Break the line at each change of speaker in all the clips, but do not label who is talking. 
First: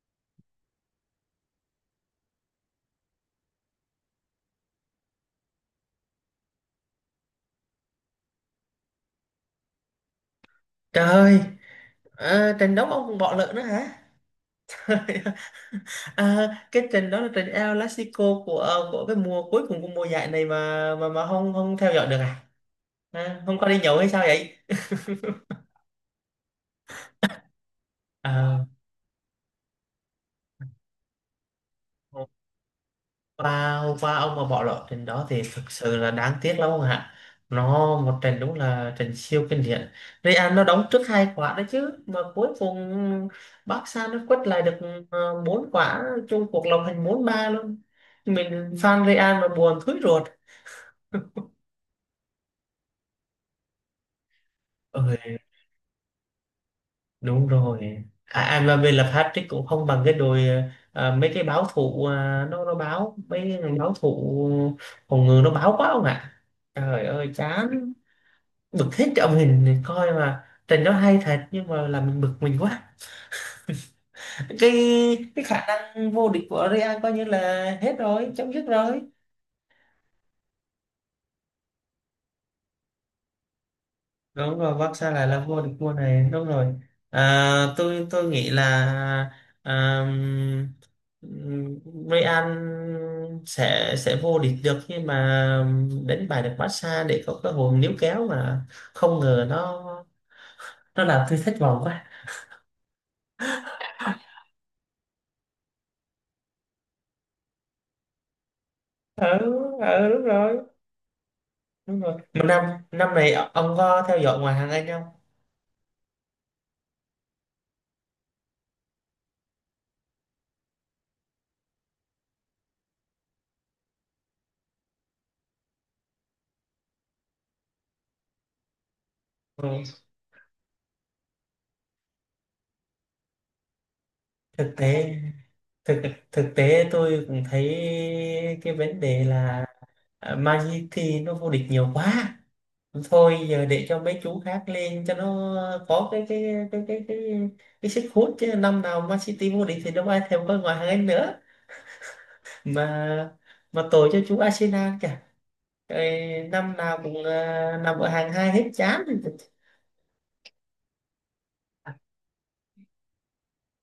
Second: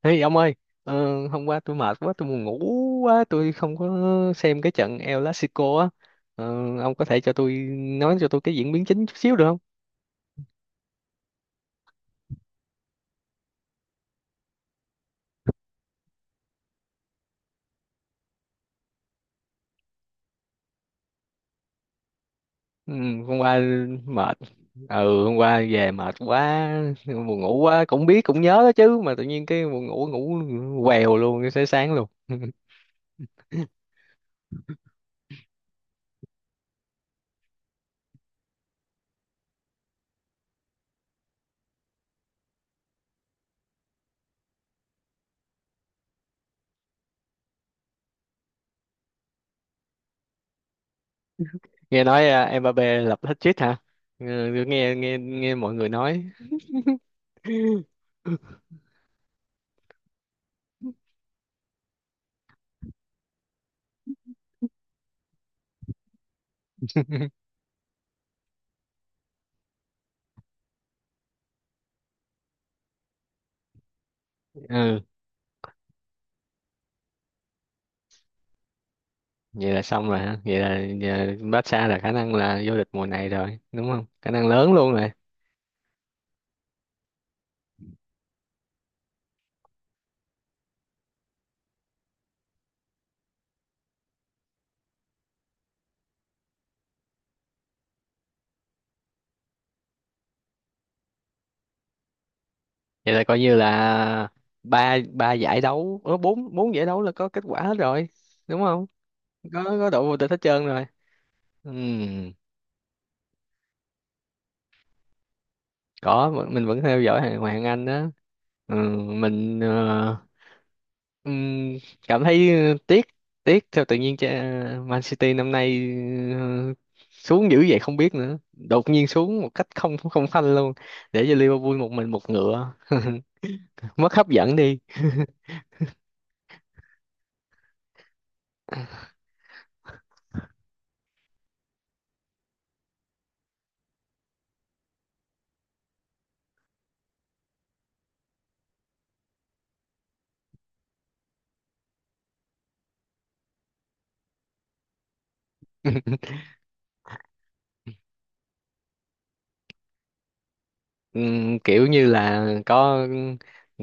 Ê ông ơi, hôm qua tôi mệt quá, tôi buồn ngủ quá, tôi không có xem cái trận El Clasico á. Ờ, ông có thể cho tôi cái diễn biến chính chút xíu được không?
Trời ơi, trận đấu ông còn bỏ lỡ nữa hả? Cái trận đó là trận El Clasico của của cái mùa cuối cùng của mùa giải này mà mà không không theo dõi được à?
Ừ, hôm
À không
qua
có đi nhậu hay sao
mệt.
vậy?
Ừ, hôm qua về mệt quá, buồn ngủ quá, cũng biết cũng nhớ
À,
đó chứ mà tự nhiên cái buồn ngủ ngủ quèo luôn, cái sáng sáng luôn.
và ông mà bỏ lỡ trận đó thì thực sự là đáng tiếc lắm ông ạ. Nó một trận đúng là trận siêu kinh điển. Real nó đóng trước hai quả đấy chứ mà cuối cùng Barca nó quất lại được bốn quả, chung cuộc lòng thành bốn ba luôn. Mình fan Real mà buồn thúi ruột.
Nghe nói à, Mbappé lập hat-trick hả. Ừ, nghe nghe
Ơi,
nghe mọi người nói.
đúng rồi. Mà về là Patrick cũng không bằng cái đội, mấy cái báo thủ à, nó báo mấy cái thằng báo thủ phòng ngự nó báo quá không ạ. Trời ơi chán, bực hết cái ông hình coi mà trận đó hay thật nhưng mà làm mình bực mình quá. cái
Ừ,
cái khả năng vô địch của Real coi như là hết rồi, chấm dứt rồi.
vậy là xong rồi hả? Vậy là Barca là khả năng là vô địch mùa này rồi đúng không, khả năng
Đúng
lớn
rồi,
luôn rồi.
Barca lại là vô địch mùa này, đúng rồi. À, tôi nghĩ là, à, Real sẽ vô địch được nhưng mà đánh bại được Barca để có cơ hội níu kéo mà không ngờ nó làm tôi thất vọng quá.
Vậy là coi như là ba ba giải đấu bốn bốn giải đấu là có kết quả hết rồi đúng không?
Ừ,
Có đội
ừ
vô
đúng
địch hết
rồi.
trơn rồi. Ừ,
Đúng rồi, mà năm năm này ông có theo dõi ngoại hạng Anh không?
mình vẫn theo dõi hàng Hoàng Anh đó. Ừ, mình ừm, cảm thấy tiếc tiếc theo tự nhiên cho Man City năm nay ờ, xuống dữ vậy không biết nữa, đột nhiên xuống một cách
Ừ.
không không phanh luôn, để cho Liverpool một mình một ngựa. Mất hấp dẫn
thực
đi.
tế thực Thực tế tôi cũng thấy cái vấn đề là, à, Man City nó vô địch nhiều quá, thôi giờ để cho mấy chú khác lên cho nó có cái cái cái, cái sức hút. Chứ năm nào Man City vô địch thì đâu ai thèm coi ngoại hạng Anh nữa. mà mà tội cho chú Arsenal kìa. Trời, năm nào cũng nằm ở hàng hai hết chán.
Kiểu như là có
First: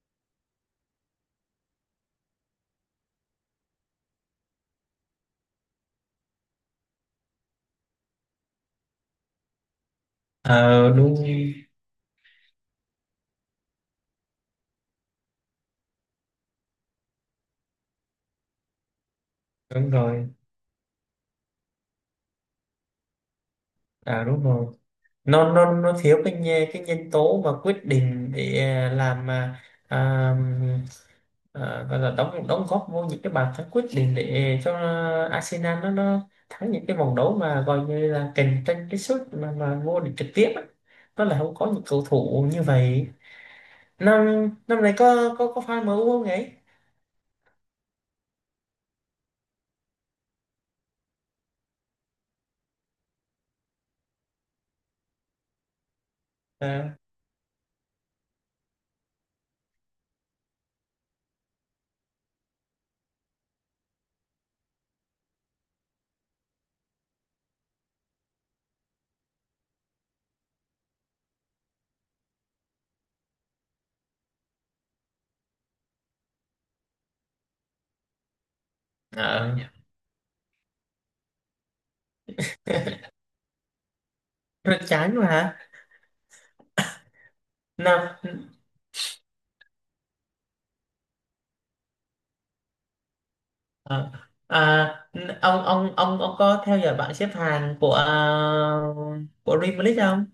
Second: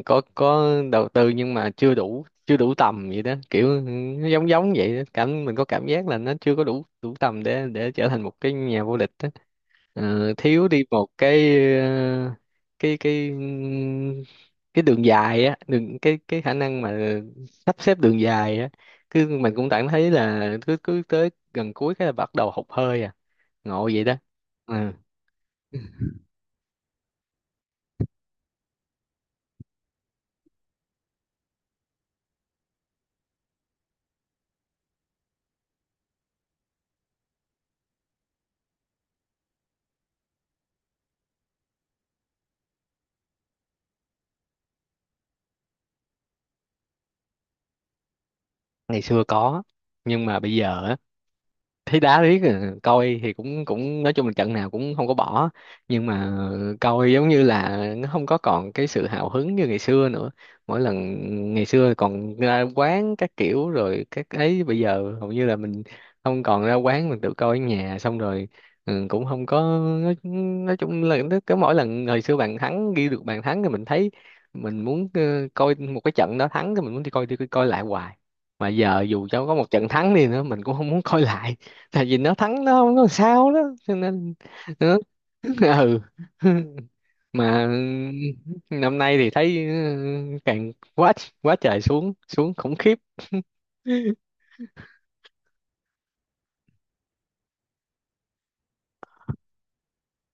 có có đầu tư nhưng mà chưa đủ tầm vậy đó, kiểu nó giống giống vậy đó. Cảm mình có cảm giác là nó chưa có đủ đủ tầm để trở thành một cái nhà vô địch đó. Thiếu đi
Ờ
một
đúng,
cái cái cái đường dài á, đường cái khả năng mà sắp xếp đường dài á. Cứ mình cũng cảm
đúng
thấy
rồi.
là cứ cứ tới gần cuối cái là bắt đầu hụt hơi à. Ngộ vậy đó.
À đúng rồi,
Ừ,
nó thiếu cái cái nhân tố mà quyết định để làm mà, à, gọi là đóng đóng góp vô những cái bàn thắng quyết định để cho Arsenal nó thắng những cái vòng đấu mà gọi như là cạnh tranh cái suất mà vô địch trực tiếp á. Nó là không có những cầu thủ như vậy. Năm năm nay có có fan MU không ấy?
ngày xưa có nhưng mà bây giờ á, thấy đá riết à, coi thì cũng cũng nói chung là trận nào cũng không có bỏ. Nhưng mà
à,
coi giống như là nó không có còn cái sự hào hứng như ngày xưa nữa. Mỗi lần ngày xưa còn ra quán các kiểu rồi các ấy, bây giờ hầu như là mình không còn ra quán, mình tự coi ở nhà xong rồi. Ừ, cũng không có nói, nói chung là nó cứ mỗi lần hồi xưa bạn thắng ghi được bàn thắng thì mình thấy mình muốn coi một cái trận đó thắng, thì mình muốn đi coi lại hoài. Mà giờ dù cho có
à,
một trận thắng đi nữa mình cũng không muốn coi lại, tại vì nó thắng nó không có sao đó, cho nên
Rất
nó.
chán mà hả?
Ừ. Mà
Năm,
năm nay thì thấy ừ, càng quá, quá trời, xuống xuống khủng khiếp.
Ờ, à, ông ông có theo dõi bảng xếp hạng của của Dreamlist không?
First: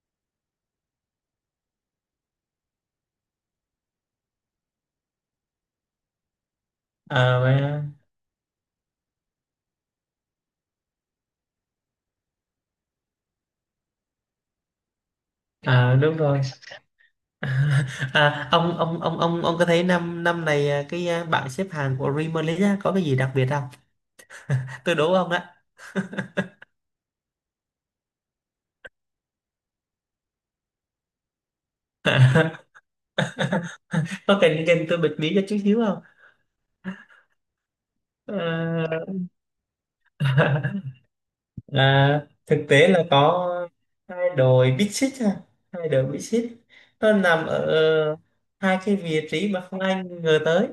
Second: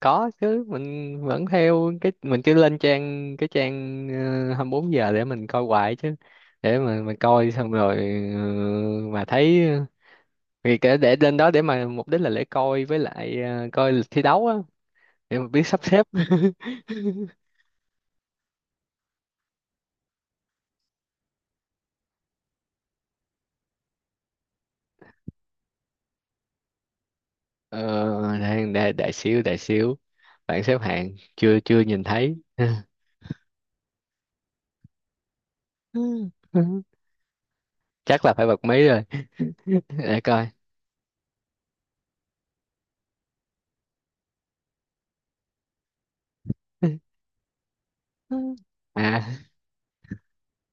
Có chứ, mình vẫn theo, cái mình cứ lên trang, cái trang 24 giờ để mình coi hoài chứ. Để mà mình
Ờ,
coi xong
mà-
rồi ờ, mà thấy vì cái để lên đó để mà mục đích là để coi với lại coi thi đấu á, để mà biết sắp xếp.
Đúng rồi. À, ông ông có thấy năm năm này bảng xếp hạng của Dreamlist á, có cái gì đặc biệt không? Tôi đố ông đó.
Ờ, đang đại xíu đại xíu, bảng xếp hạng chưa chưa nhìn thấy.
Có cần cần tôi bật mí cho chút xíu không?
Chắc là phải bật mí rồi.
Ờ,
Để coi
thực tế là có hai đội Big Six ha, hai đội Big Six, nó nằm ở hai cái
à.
vị trí mà không ai ngờ tới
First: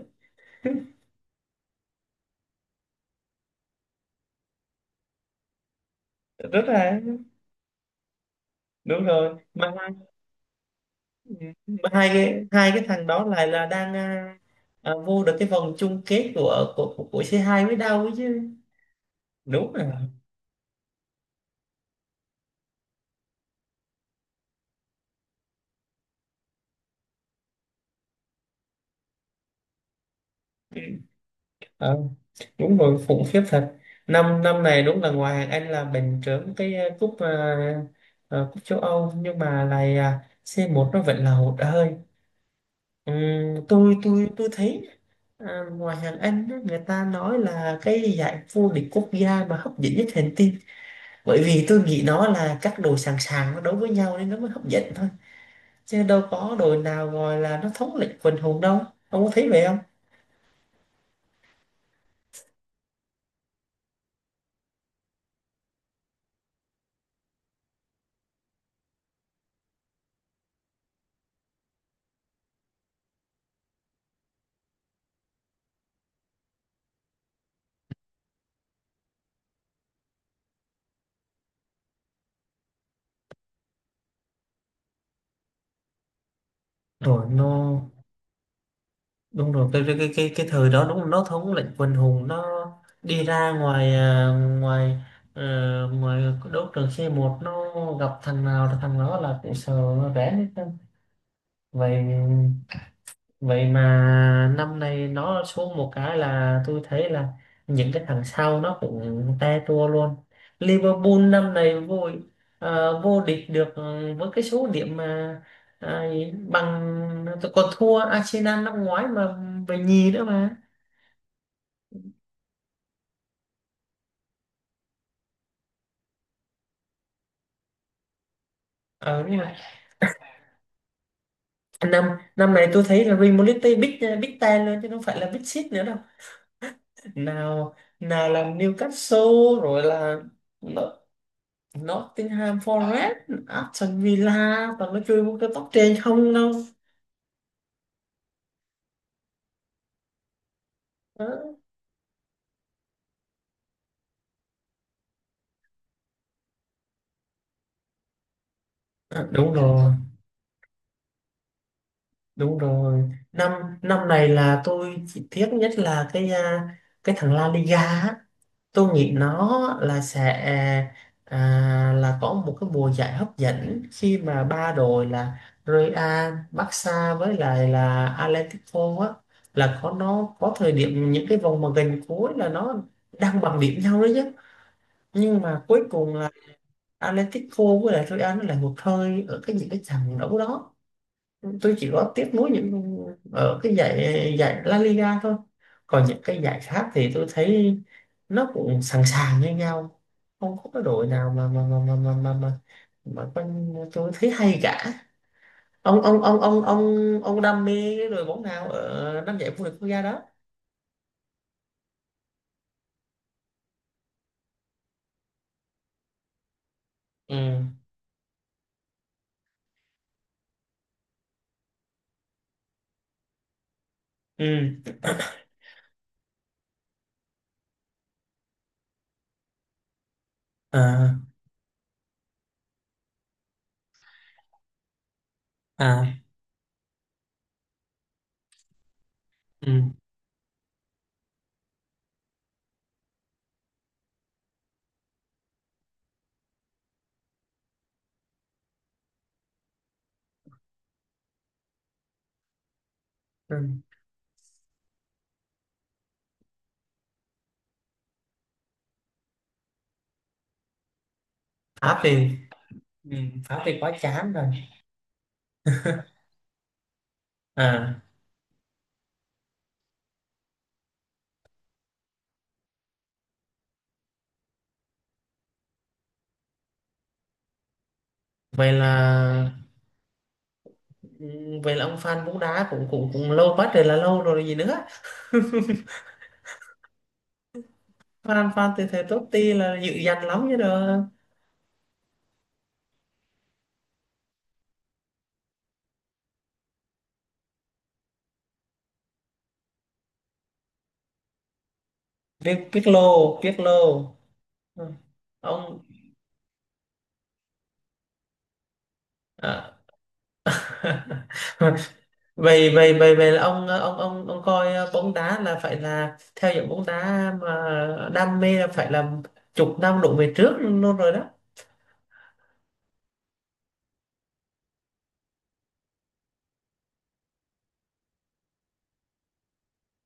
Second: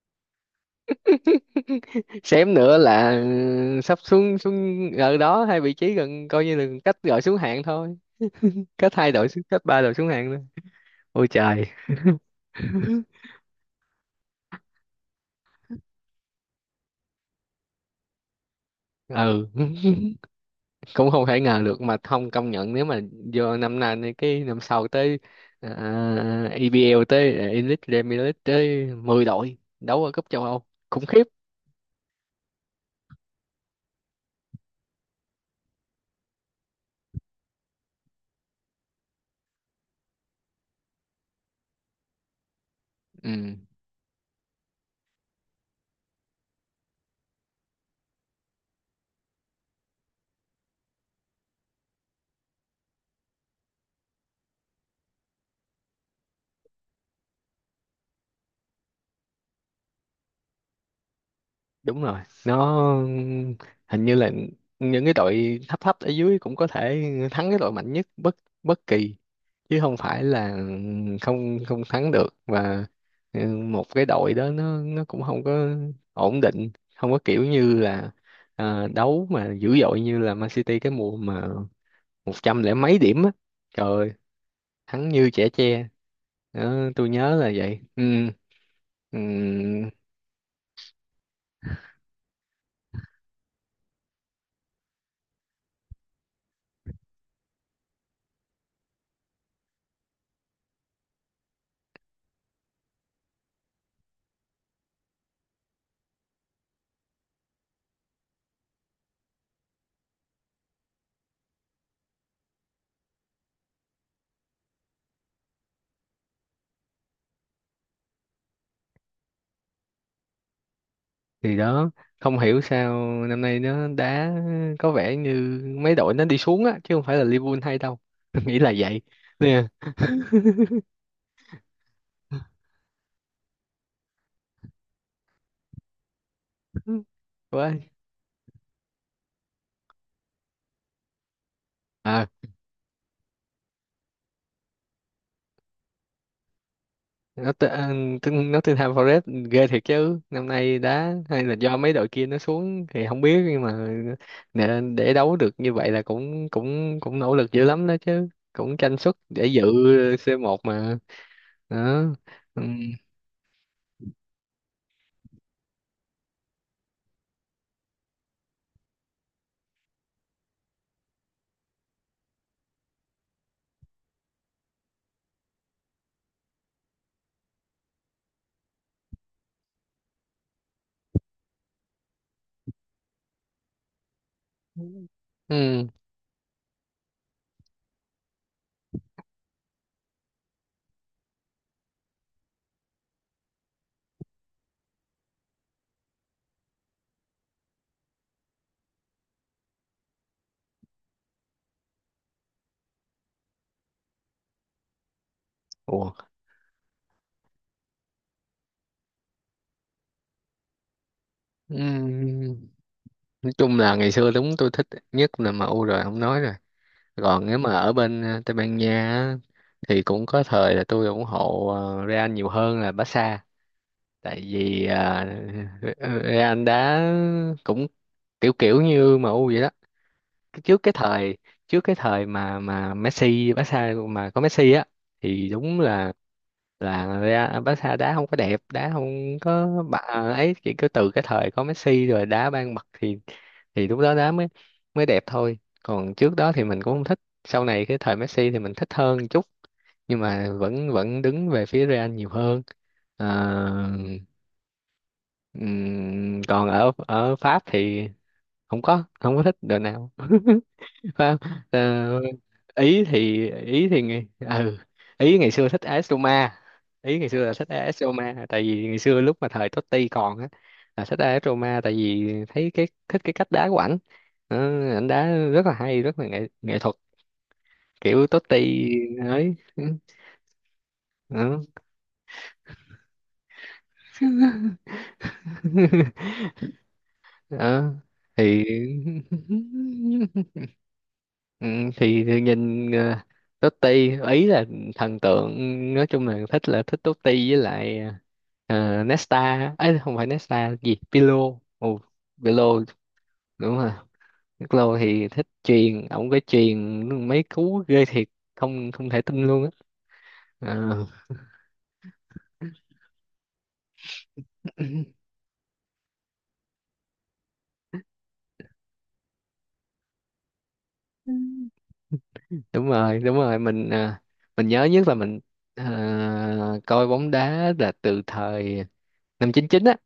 Xém nữa là ừ, sắp xuống xuống ở đó hai vị trí, gần coi như
rất
là cách
là.
gọi xuống hạng thôi. Cách
Đúng
hai đội
rồi,
xuống, cách
mà
ba
hai
đội xuống hạng thôi. Ôi trời.
mà hai cái hai cái thằng đó lại là đang vô được cái vòng chung kết của c hai mới đâu ấy chứ.
Ừ,
Đúng rồi.
cũng không thể ngờ được mà không công nhận, nếu mà vô năm nay này, cái năm sau tới à, EPL tới à, Elite Premier League tới 10 đội đấu ở cúp châu Âu.
Ừ.
Khủng khiếp.
Ờ, đúng rồi, khủng khiếp thật. Năm năm này đúng là ngoài hàng Anh là bình trưởng cái cúp châu Âu nhưng mà lại, c một nó vẫn là hụt hơi.
Ừ.
Ừm, tôi thấy ngoài hàng Anh á, người ta nói là cái giải vô địch quốc gia mà hấp dẫn nhất hành tinh, bởi vì tôi nghĩ nó là các đồ sàng sàng nó đấu với nhau nên nó mới hấp dẫn thôi, chứ đâu có đồ nào gọi là nó thống lĩnh quần hùng đâu. Ông có thấy vậy không?
Đúng rồi, nó hình như là những cái đội thấp thấp ở dưới cũng có thể thắng cái đội mạnh nhất bất bất kỳ, chứ không phải là không không thắng được. Và ừ, một cái đội đó nó cũng không có ổn định, không có kiểu như là à, đấu mà dữ dội như là Man City cái mùa mà 100 lẻ mấy điểm á. Trời ơi, thắng như chẻ tre đó, tôi
Rồi
nhớ là vậy.
nó
Ừ, ừ,
Đúng rồi, cái thời đó đúng là nó thống lĩnh quần hùng. Nó đi ra ngoài à, ngoài ờ, ngoài đấu trường c một, nó gặp thằng nào là thằng đó là cũng sợ nó rén hết trơn. Vậy Vậy mà năm nay nó xuống một cái là tôi thấy là những cái thằng sau nó cũng te tua luôn. Liverpool năm nay vô, vô địch được ừ, với cái số điểm mà à, bằng, còn thua Arsenal năm ngoái mà về nhì nữa mà.
thì đó không hiểu sao năm nay nó đá có vẻ như mấy đội nó đi xuống á, chứ không phải là Liverpool hay đâu. Nghĩ là vậy
Ờ nhưng mà
nè.
năm năm này tôi thấy là Real Madrid big big ten luôn chứ không phải là big six nữa đâu.
Quá.
Nào, nào là Newcastle rồi, là
À,
Nottingham Forest, Aston Villa, toàn nó chơi với cái top trên không đâu.
nó tên nó tên Nottingham Forest ghê thiệt chứ, năm nay đá hay là
Đó.
do mấy đội kia nó xuống thì không biết, nhưng mà nè, để đấu được như vậy là cũng cũng cũng nỗ lực dữ lắm đó chứ, cũng tranh suất
À,
để
đúng
dự
rồi,
C1 mà. Đó.
đúng
Ừ.
rồi. Năm năm này là tôi chỉ tiếc nhất là cái cái thằng La Liga á. Tôi nghĩ nó là sẽ là có một cái mùa giải hấp dẫn khi mà ba đội là Real, Barca với lại là Atletico á, là có nó có thời điểm những cái vòng mà gần cuối là nó đang bằng điểm nhau đấy chứ, nhưng mà cuối
Ừ.
cùng Atletico với lại Real nó là hụt hơi ở cái những cái trận đấu đó. Tôi chỉ có tiếp nối những ở cái giải giải La Liga thôi, còn những cái giải khác thì tôi thấy nó cũng sẵn sàng như nhau, không có cái đội nào mà con- tôi thấy hay cả. ông
Ủa.
ông ông ông ông ông đam mê cái đội bóng nào ở năm giải vô địch quốc gia đó?
Ừ, nói chung là ngày xưa đúng tôi thích nhất là em u rồi không nói rồi. Còn nếu mà
Ừ
ở bên Tây Ban Nha á, thì cũng có thời là tôi ủng hộ Real nhiều hơn là Barca, tại vì
ừ,
Real đá cũng kiểu kiểu như em u vậy đó. Cái- trước cái
à
thời trước cái thời mà Messi, Barca mà có Messi á, thì đúng là
à,
ra Barca đá không có đẹp, đá không có
ừ
bà ấy. Chỉ cứ từ cái thời có Messi rồi đá ban bật thì lúc đó đá mới mới đẹp thôi, còn trước đó thì mình cũng không thích, sau này cái thời Messi thì mình thích hơn một chút. Nhưng mà vẫn vẫn đứng về phía Real nhiều hơn. Ờ,
ừ,
còn ở ở Pháp thì không có thích đội nào. Phải không? Ờ,
Pháp thì, ừ, Pháp thì
ý
quá
thì ngày
chán rồi.
ừ, ý ngày xưa thích AS Roma. Ý ngày xưa là thích AS
À
Roma, tại vì ngày xưa lúc mà thời Totti còn á, là thích AS Roma tại vì thấy cái, thích cái cách đá của ảnh. Ờ, ảnh đá rất là hay, rất là nghệ nghệ thuật kiểu
vậy
Totti
là,
ấy. Ừ. Ờ.
vậy là ông fan bóng đá cũng cũng cũng lâu quá trời là lâu rồi gì nữa.
Ờ.
Fan
Thì.
Fan từ thời Totti là dữ dằn lắm chứ đâu.
Ừ, thì nhìn Totti ý là thần tượng. Nói chung là thích Totti với lại Nesta ấy. Không phải Nesta gì, Pirlo. Ồ, Pirlo.
Biết Pirlo,
Đúng rồi,
Pirlo. Ừ.
Pirlo thì thích
Ông
chuyền, ổng cái chuyền mấy cú ghê thiệt, không không thể tin luôn á.
à.
Ờ.
vậy vậy vậy vậy là ông ông coi bóng đá là phải là theo dõi bóng đá mà đam mê là phải là chục năm đổ về trước luôn rồi đó.
Ừ. Đúng rồi, đúng rồi, mình mình nhớ nhất là mình coi bóng đá là từ thời năm 99 á,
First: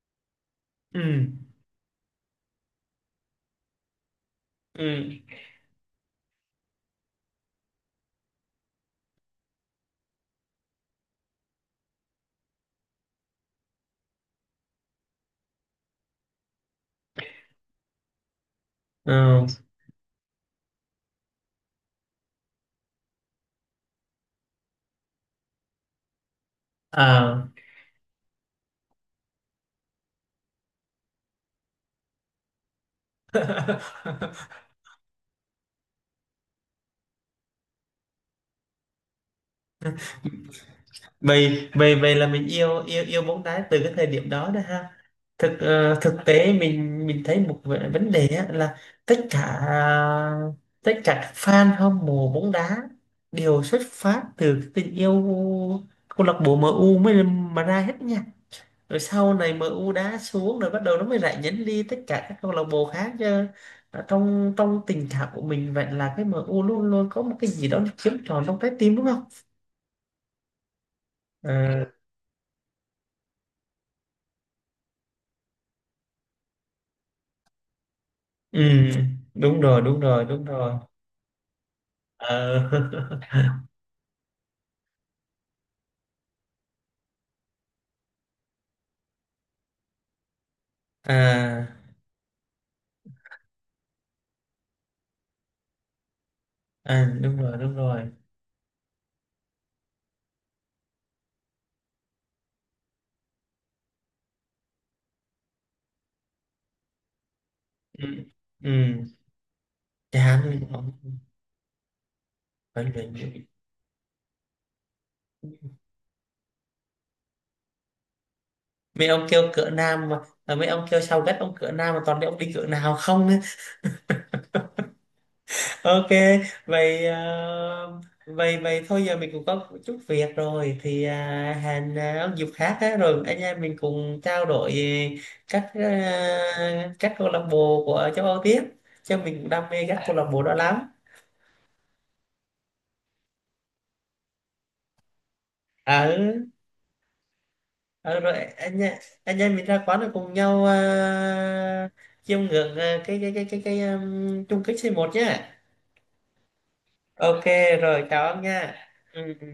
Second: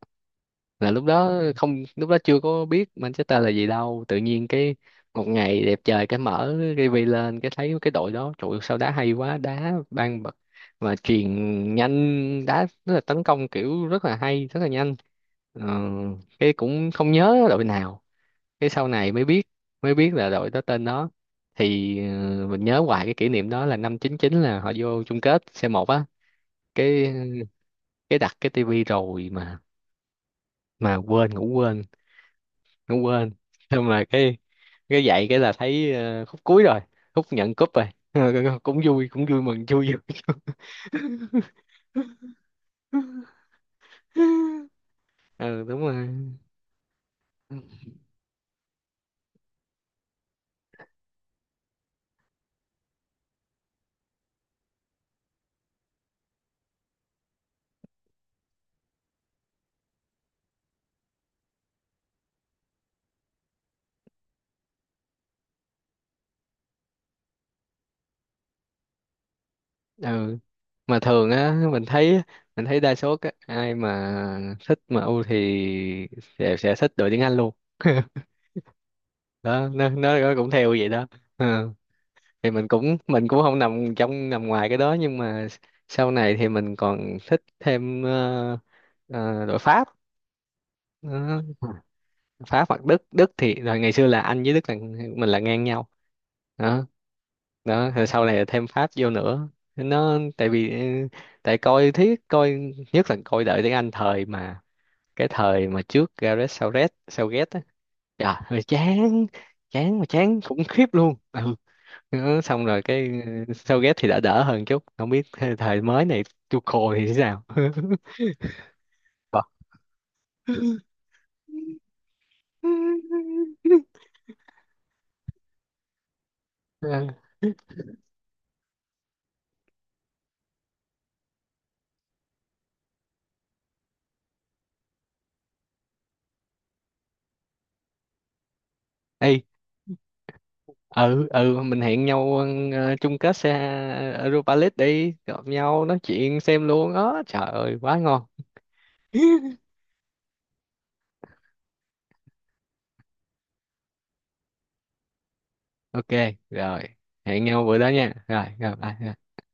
là
Ừ
lúc đó không lúc đó chưa có biết Manchester là gì đâu. Tự nhiên cái
ừ,
một ngày đẹp trời, cái mở tivi lên, cái thấy cái đội đó trời ơi, sao đá hay quá, đá ban bật mà truyền nhanh, đá rất là tấn công kiểu, rất là hay, rất là nhanh. Ờ, cái cũng không nhớ đội nào. Cái sau này
ừ,
mới biết là đội đó tên đó. Thì mình nhớ hoài cái kỷ niệm đó là năm 99 là họ vô chung kết c một á. cái
à.
cái đặt cái tivi rồi mà quên ngủ, quên không quên. Nhưng mà cái dạy cái là thấy khúc cuối rồi, khúc nhận cúp rồi. Cũng vui, cũng vui mừng, vui vui.
vậy vậy Vậy là mình yêu yêu yêu bóng đá từ cái thời điểm đó đó ha. Thực
Ừ, đúng rồi.
thực tế mình thấy một vấn đề á, là tất cả tất cả các fan hâm mộ bóng đá đều xuất phát từ cái tình yêu câu lạc bộ MU mới mà ra hết nha. Rồi sau này MU đá xuống rồi bắt đầu nó mới rải nhánh đi tất cả các câu lạc bộ khác chứ. Ở trong trong tình cảm của mình vậy là cái MU luôn luôn có một cái gì đó nó chiếm trọn trong trái tim, đúng không?
Ừ, mà thường á,
Ờ,
mình thấy đa số các ai mà thích MU thì sẽ thích đội tuyển Anh luôn.
ừ
Đó nó,
đúng rồi
nó
đúng
cũng theo
rồi.
vậy đó. Ừ. Thì
Ờ.
mình cũng không nằm trong nằm ngoài cái đó, nhưng mà sau này thì mình còn thích thêm đội Pháp. Đó.
À
Pháp hoặc Đức Đức thì rồi ngày xưa là Anh với Đức là mình là ngang nhau đó.
à, đúng rồi, đúng
Đó,
rồi.
rồi sau này là thêm Pháp vô nữa. Nó tại vì ừ, tại coi thiết coi nhất là coi đợi tiếng Anh thời mà cái thời mà trước Gareth Southgate Southgate á,
Ừ
trời ơi,
ừ,
chán, chán mà chán khủng
chán
khiếp
ông
luôn ừ. Đó, xong rồi
phải
cái
luyện nhiều.
ừ, Southgate thì đã đỡ hơn chút, không biết thời thời mới này Tuchel thì thế nào.
Mấy ông kêu cỡ nam mà, mấy ông kêu sao ghét ông cỡ nam mà toàn để ông đi cỡ nào không á. Ok, vậy
Vâng.
ờ, vậy vậy thôi giờ mình cũng có chút việc rồi thì hẹn ông dịp khác á, rồi anh em mình cùng trao đổi về các các câu lạc bộ của châu Âu tiếp, cho mình
Ê,
cũng đam mê các câu lạc bộ đó lắm.
ừ ừ mình hẹn nhau chung kết xe Europa League đi gặp nhau nói
À
chuyện
ừ,
xem luôn đó, trời ơi quá
Ờ,
ngon.
rồi anh em mình ra quán rồi cùng nhau chiêm ngưỡng cái chung kết c một nhá.
Ok, rồi hẹn
Ok,
nhau bữa đó
rồi.
nha,
Chào anh
rồi
nha.
rồi bye.
Ừ. Ừ.